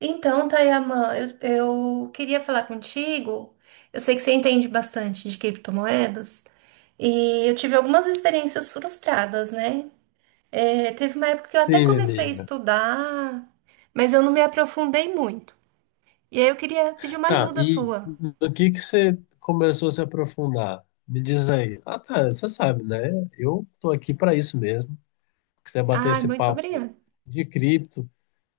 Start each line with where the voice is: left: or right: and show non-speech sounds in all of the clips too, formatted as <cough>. right: Então, Tayaman, eu queria falar contigo. Eu sei que você entende bastante de criptomoedas e eu tive algumas experiências frustradas, né? Teve uma época que eu até
left: Sim, minha
right: comecei a
left: amiga.
right: estudar, mas eu não me aprofundei muito. E aí eu queria pedir uma
left: Tá,
right: ajuda
left: e
right: sua.
left: no que você começou a se aprofundar? Me diz aí. Ah, tá, você sabe, né? Eu tô aqui para isso mesmo. Que você bater
right: Ai,
left: esse
right: muito
left: papo
right: obrigada.
left: de cripto,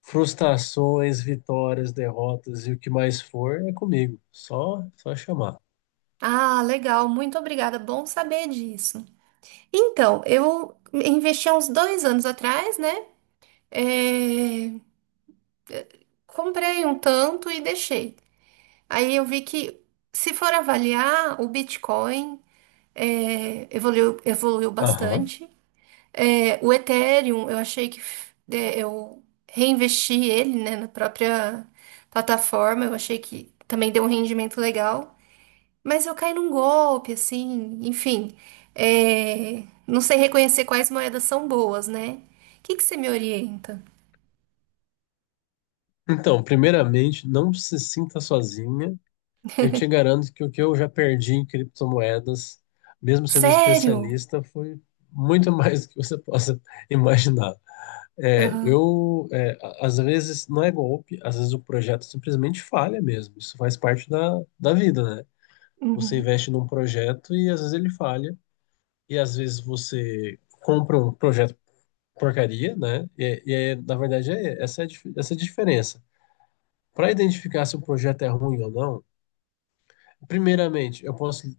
left: frustrações, vitórias, derrotas e o que mais for, é comigo. Só chamar.
right: Ah, legal, muito obrigada. Bom saber disso. Então, eu investi há uns dois anos atrás, né? É, Comprei um tanto e deixei. Aí eu vi que, se for avaliar, o Bitcoin evoluiu, evoluiu
left: Aham.
right: bastante. É, o Ethereum, eu achei que eu reinvesti ele, né, na própria plataforma. Eu achei que também deu um rendimento legal. Mas eu caí num golpe, assim, enfim. Não sei reconhecer quais moedas são boas, né? O que que você me orienta?
left: Então, primeiramente, não se sinta sozinha. Eu te garanto que o que eu já perdi em criptomoedas, mesmo sendo
right: Sério?
left: especialista, foi muito <laughs> mais do que você possa imaginar.
right: Aham.
left: Às vezes, não é golpe, às vezes o projeto simplesmente falha mesmo. Isso faz parte da vida, né? Você
right: Uhum.
left: investe num projeto e às vezes ele falha, e às vezes você compra um projeto porcaria, né? E aí, na verdade, essa é a diferença. Para identificar se o projeto é ruim ou não, primeiramente, eu posso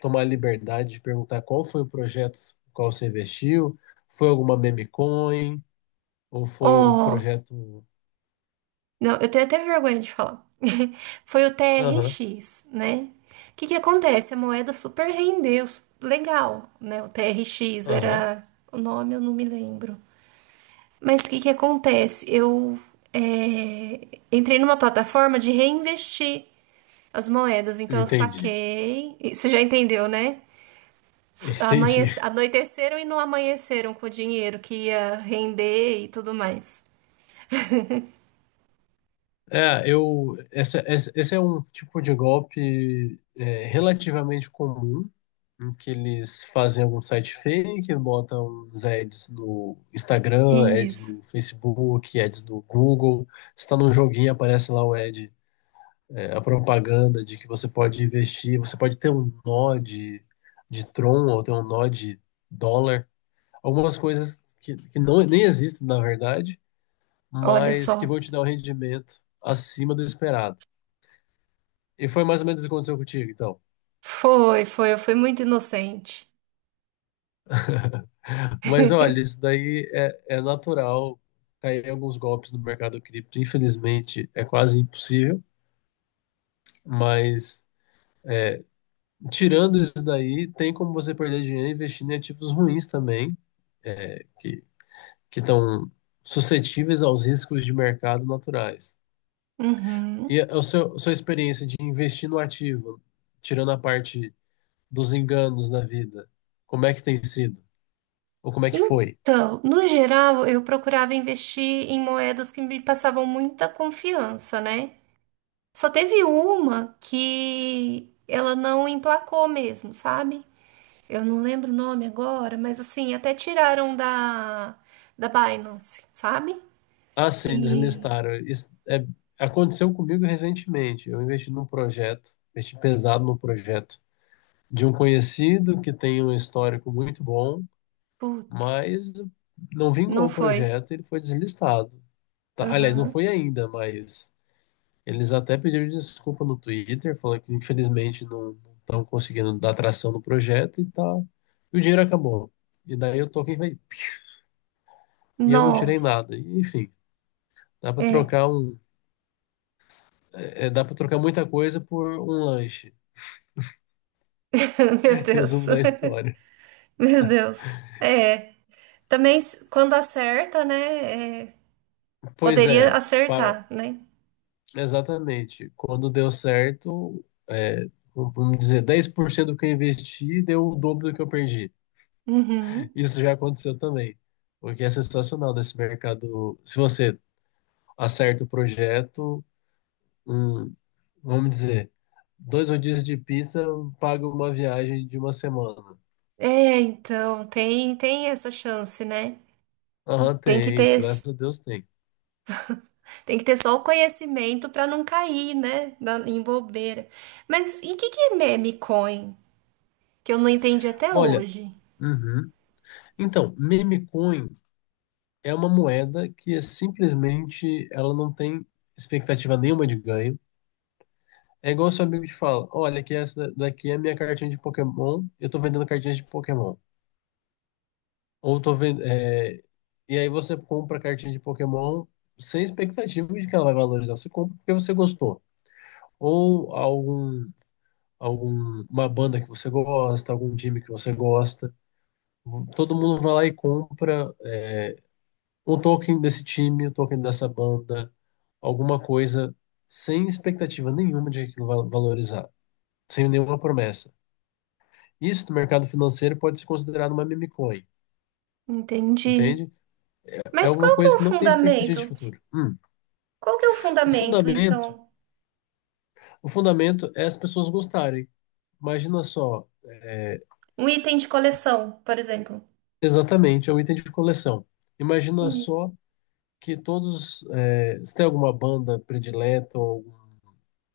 left: tomar a liberdade de perguntar qual foi o projeto no qual você investiu, foi alguma meme coin, ou foi um
right: Ó,
left: projeto.
right: não, eu tenho até vergonha de falar. <laughs> Foi o
left: Aham,
right: TRX, né? O que que acontece? A moeda super rendeu, su- legal, né? O TRX
left: aham.
right: era o nome, eu não me lembro. Mas o que que acontece? Eu é, entrei numa plataforma de reinvestir as moedas, então eu
left: Entendi,
right: saquei. E você já entendeu, né?
left: <laughs>
right: S-
left: entendi.
right: amanhece- Anoiteceram e não amanheceram com o dinheiro que ia render e tudo mais.
left: Esse é um tipo de golpe, relativamente comum, em que eles fazem algum site fake, botam uns ads no Instagram, ads
right: Isso.
left: no Facebook, ads no Google. Você está num joguinho, aparece lá o ad, a propaganda de que você pode investir, você pode ter um nó de Tron ou ter um nó de dólar, algumas coisas que não, nem existem na verdade,
right: Olha
left: mas que
right: só.
left: vão te dar um rendimento acima do esperado. E foi mais ou menos isso que aconteceu contigo, então.
right: Foi, foi, eu fui muito inocente.
left: Mas olha, isso daí é natural cair alguns golpes no mercado cripto, infelizmente é quase impossível, mas tirando isso daí, tem como você perder dinheiro investindo em ativos ruins também, é, que, que estão suscetíveis aos riscos de mercado naturais.
right: Uhum.
left: E a sua experiência de investir no ativo, tirando a parte dos enganos da vida, como é que tem sido? Ou como é que foi?
right: Então, no geral, eu procurava investir em moedas que me passavam muita confiança, né? Só teve uma que ela não emplacou mesmo, sabe? Eu não lembro o nome agora, mas assim, até tiraram da, da Binance, sabe?
left: Ah, sim,
right: E,
left: deslistaram. Aconteceu comigo recentemente. Eu investi num projeto, investi pesado no projeto de um conhecido que tem um histórico muito bom,
right: putz,
left: mas não vingou
right: não
left: o
right: foi.
left: projeto, ele foi deslistado. Tá, aliás, não
right: Aham.
left: foi ainda, mas eles até pediram desculpa no Twitter, falando que infelizmente não estão conseguindo dar tração no projeto e tá. E o dinheiro acabou. E daí eu tô quem vai. E eu não tirei
right: Nossa,
left: nada. E, enfim, dá para
right: é.
left: trocar um, dá para trocar muita coisa por um lanche.
right: <laughs> Meu
left: <laughs>
right: Deus.
left: Resumo da história.
right: <laughs> Meu Deus. É. Também, s- quando acerta, né?
left: Pois
right: Poderia
left: é, pa-
right: acertar, né?
left: exatamente. Quando deu certo, vamos dizer, 10% do que eu investi deu o dobro do que eu perdi.
right: Uhum.
left: Isso já aconteceu também. O que é sensacional nesse mercado. Se você acerta o projeto, hum, vamos dizer, dois rodízios de pizza paga uma viagem de uma semana.
right: É, então, tem, tem essa chance, né?
left: Aham,
right: Tem que
left: tem,
right: ter,
left: graças a Deus tem.
right: tem que ter só o conhecimento para não cair, né? Na- em bobeira. Mas e o que, que é meme coin? Que eu não entendi até
left: Olha,
right: hoje.
left: uhum. Então, meme coin é uma moeda que é simplesmente ela não tem expectativa nenhuma de ganho. É igual seu amigo te fala, olha que essa daqui é a minha cartinha de Pokémon, eu tô vendendo cartinhas de Pokémon. Ou tô vendo. E aí você compra a cartinha de Pokémon sem expectativa de que ela vai valorizar. Você compra porque você gostou. Ou uma banda que você gosta, algum time que você gosta. Todo mundo vai lá e compra um token desse time, um token dessa banda, alguma coisa sem expectativa nenhuma de que aquilo vai valorizar, sem nenhuma promessa. Isso no mercado financeiro pode ser considerado uma meme coin,
right: Entendi.
left: entende? É
right: Mas
left: alguma
right: qual que é
left: coisa
right: o
left: que não tem expectativa de
right: fundamento?
left: futuro.
right: Qual que é o
left: O
right: fundamento,
left: fundamento,
right: então?
left: o fundamento é as pessoas gostarem. Imagina só,
right: Um item de coleção, por exemplo.
left: exatamente, é um item de coleção. Imagina
right: Entendi.
left: só que se tem alguma banda predileta, ou algum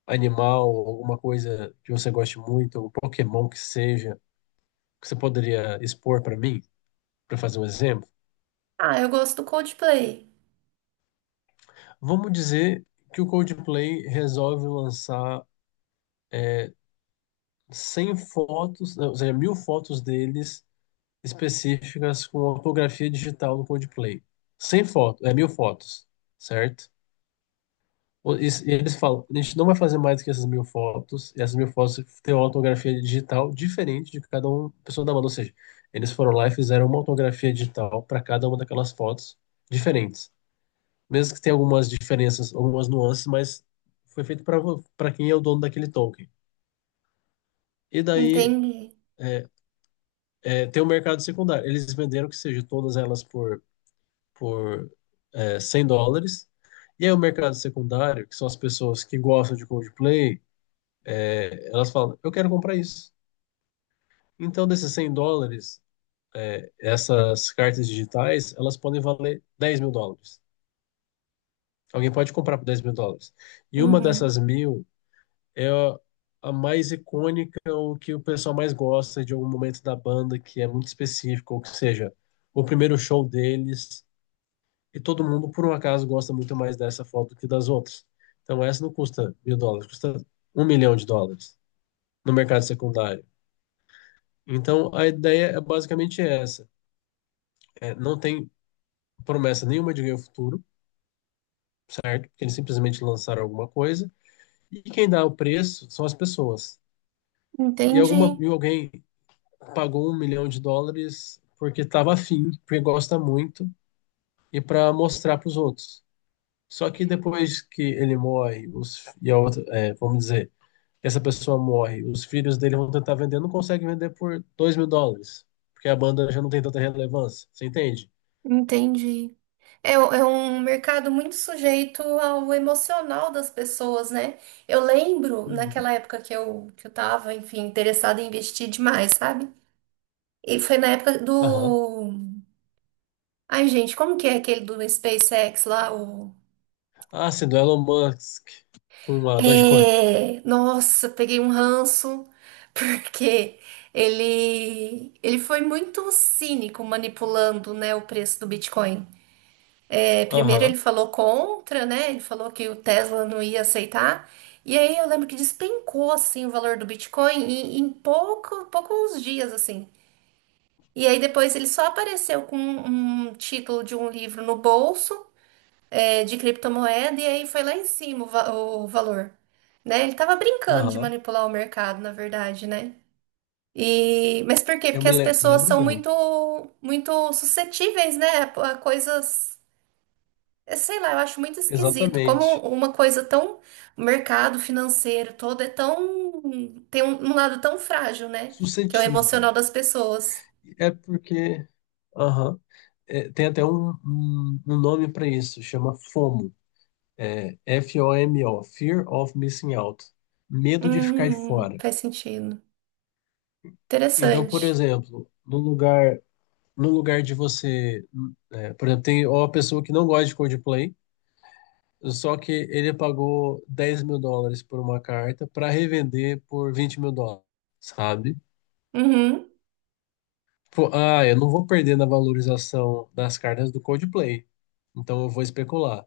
left: animal, ou alguma coisa que você goste muito, ou Pokémon que seja, que você poderia expor para mim, para fazer um exemplo.
right: Ah, eu gosto do Coldplay.
left: Vamos dizer que o Coldplay resolve lançar 100 fotos, ou seja, mil fotos deles específicas com ortografia digital no Codeplay. Sem foto é mil fotos, certo? E eles falam, a gente não vai fazer mais do que essas mil fotos, e essas mil fotos têm uma ortografia digital diferente de cada uma pessoa da banda. Ou seja, eles foram lá e fizeram uma ortografia digital para cada uma daquelas fotos diferentes. Mesmo que tenha algumas diferenças, algumas nuances, mas foi feito para quem é o dono daquele token. E daí
right: Entendi.
left: é, tem o mercado secundário. Eles venderam que seja todas elas por por 100 dólares. E aí o mercado secundário, que são as pessoas que gostam de Coldplay, elas falam, eu quero comprar isso. Então, desses 100 dólares, essas cartas digitais, elas podem valer 10.000 dólares. Alguém pode comprar por 10.000 dólares. E uma
right: Uhum.
left: dessas mil é a mais icônica, ou que o pessoal mais gosta de algum momento da banda que é muito específico, ou que seja, o primeiro show deles, e todo mundo, por um acaso, gosta muito mais dessa foto que das outras. Então, essa não custa mil dólares, custa um milhão de dólares no mercado secundário. Então, a ideia é basicamente essa: não tem promessa nenhuma de ganho futuro, porque eles simplesmente lançaram alguma coisa, e quem dá o preço são as pessoas. E,
right: Entendi,
left: alguma, e alguém pagou um milhão de dólares porque estava afim, porque gosta muito, e para mostrar para os outros. Só que depois que ele morre, os, e a outra, é, vamos dizer, essa pessoa morre, os filhos dele vão tentar vender, não conseguem vender por 2.000 dólares, porque a banda já não tem tanta relevância, você entende?
right: entendi. É, u- é um mercado muito sujeito ao emocional das pessoas, né? Eu lembro
left: Uhum.
right: naquela época que eu tava, enfim, interessada em investir demais, sabe? E foi na época
left: Aham.
right: do. Ai, gente, como que é aquele do SpaceX lá? O...
left: Ah, sim, do Elon Musk com a Dogecoin.
right: É... Nossa, peguei um ranço, <laughs> porque ele foi muito cínico manipulando, né, o preço do Bitcoin. É, primeiro ele
left: Aham,
right: falou contra, né? Ele falou que o Tesla não ia aceitar. E aí eu lembro que despencou assim o valor do Bitcoin em, em pouco, poucos dias assim. E aí depois ele só apareceu com um título de um livro no bolso, de criptomoeda e aí foi lá em cima o, va- o valor, né? Ele tava brincando de
left: aham.
right: manipular o mercado, na verdade, né? E mas por quê?
left: Eu
right: Porque
left: me,
right: as
left: le- me
right: pessoas
left: lembro
right: são
left: bem.
right: muito muito suscetíveis, né, a coisas. É, sei lá, eu acho muito esquisito. Como
left: Exatamente.
right: uma coisa tão. O mercado financeiro todo é tão. Tem um, um lado tão frágil, né? Que é o
left: Suscetível.
right: emocional das pessoas.
left: É porque. Aham. É, tem até um nome para isso, chama FOMO. FOMO, Fear of Missing Out. Medo de ficar de fora.
right: Faz sentido.
left: Então, por
right: Interessante.
left: exemplo, no lugar de você. Por exemplo, tem uma pessoa que não gosta de Coldplay, só que ele pagou 10.000 dólares por uma carta para revender por 20.000 dólares, sabe?
right: Uhum,
left: Tipo, ah, eu não vou perder na valorização das cartas do Coldplay, então eu vou especular.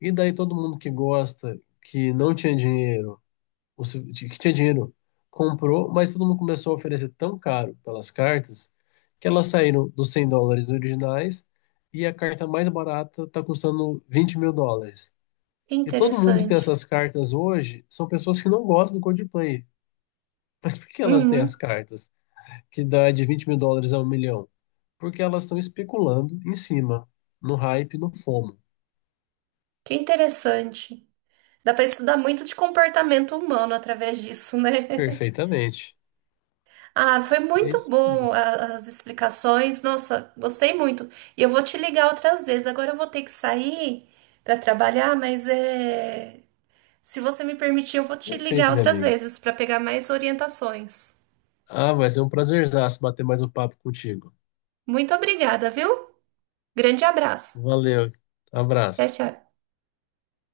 left: E daí todo mundo que gosta, que não tinha dinheiro, que tinha dinheiro, comprou, mas todo mundo começou a oferecer tão caro pelas cartas que elas saíram dos 100 dólares originais e a carta mais barata está custando 20.000 dólares.
right: que
left: E todo mundo que tem
right: interessante.
left: essas cartas hoje são pessoas que não gostam do Coldplay. Mas por que elas têm as
right: Uhum,
left: cartas que dá de 20.000 dólares a um milhão? Porque elas estão especulando em cima, no hype, no FOMO.
right: que interessante. Dá pra estudar muito de comportamento humano através disso, né? <laughs>
left: Perfeitamente.
right: Ah, foi
left: É
right: muito
left: isso mesmo.
right: bom a- as explicações. Nossa, gostei muito. E eu vou te ligar outras vezes. Agora eu vou ter que sair para trabalhar, mas é... se você me permitir, eu vou te
left: Perfeito,
right: ligar
left: minha
right: outras
left: amiga.
right: vezes para pegar mais orientações.
left: Ah, vai ser um prazerzaço bater mais um papo contigo.
right: Muito obrigada, viu? Grande abraço.
left: Valeu,
right: Tchau,
left: abraço.
right: tchau.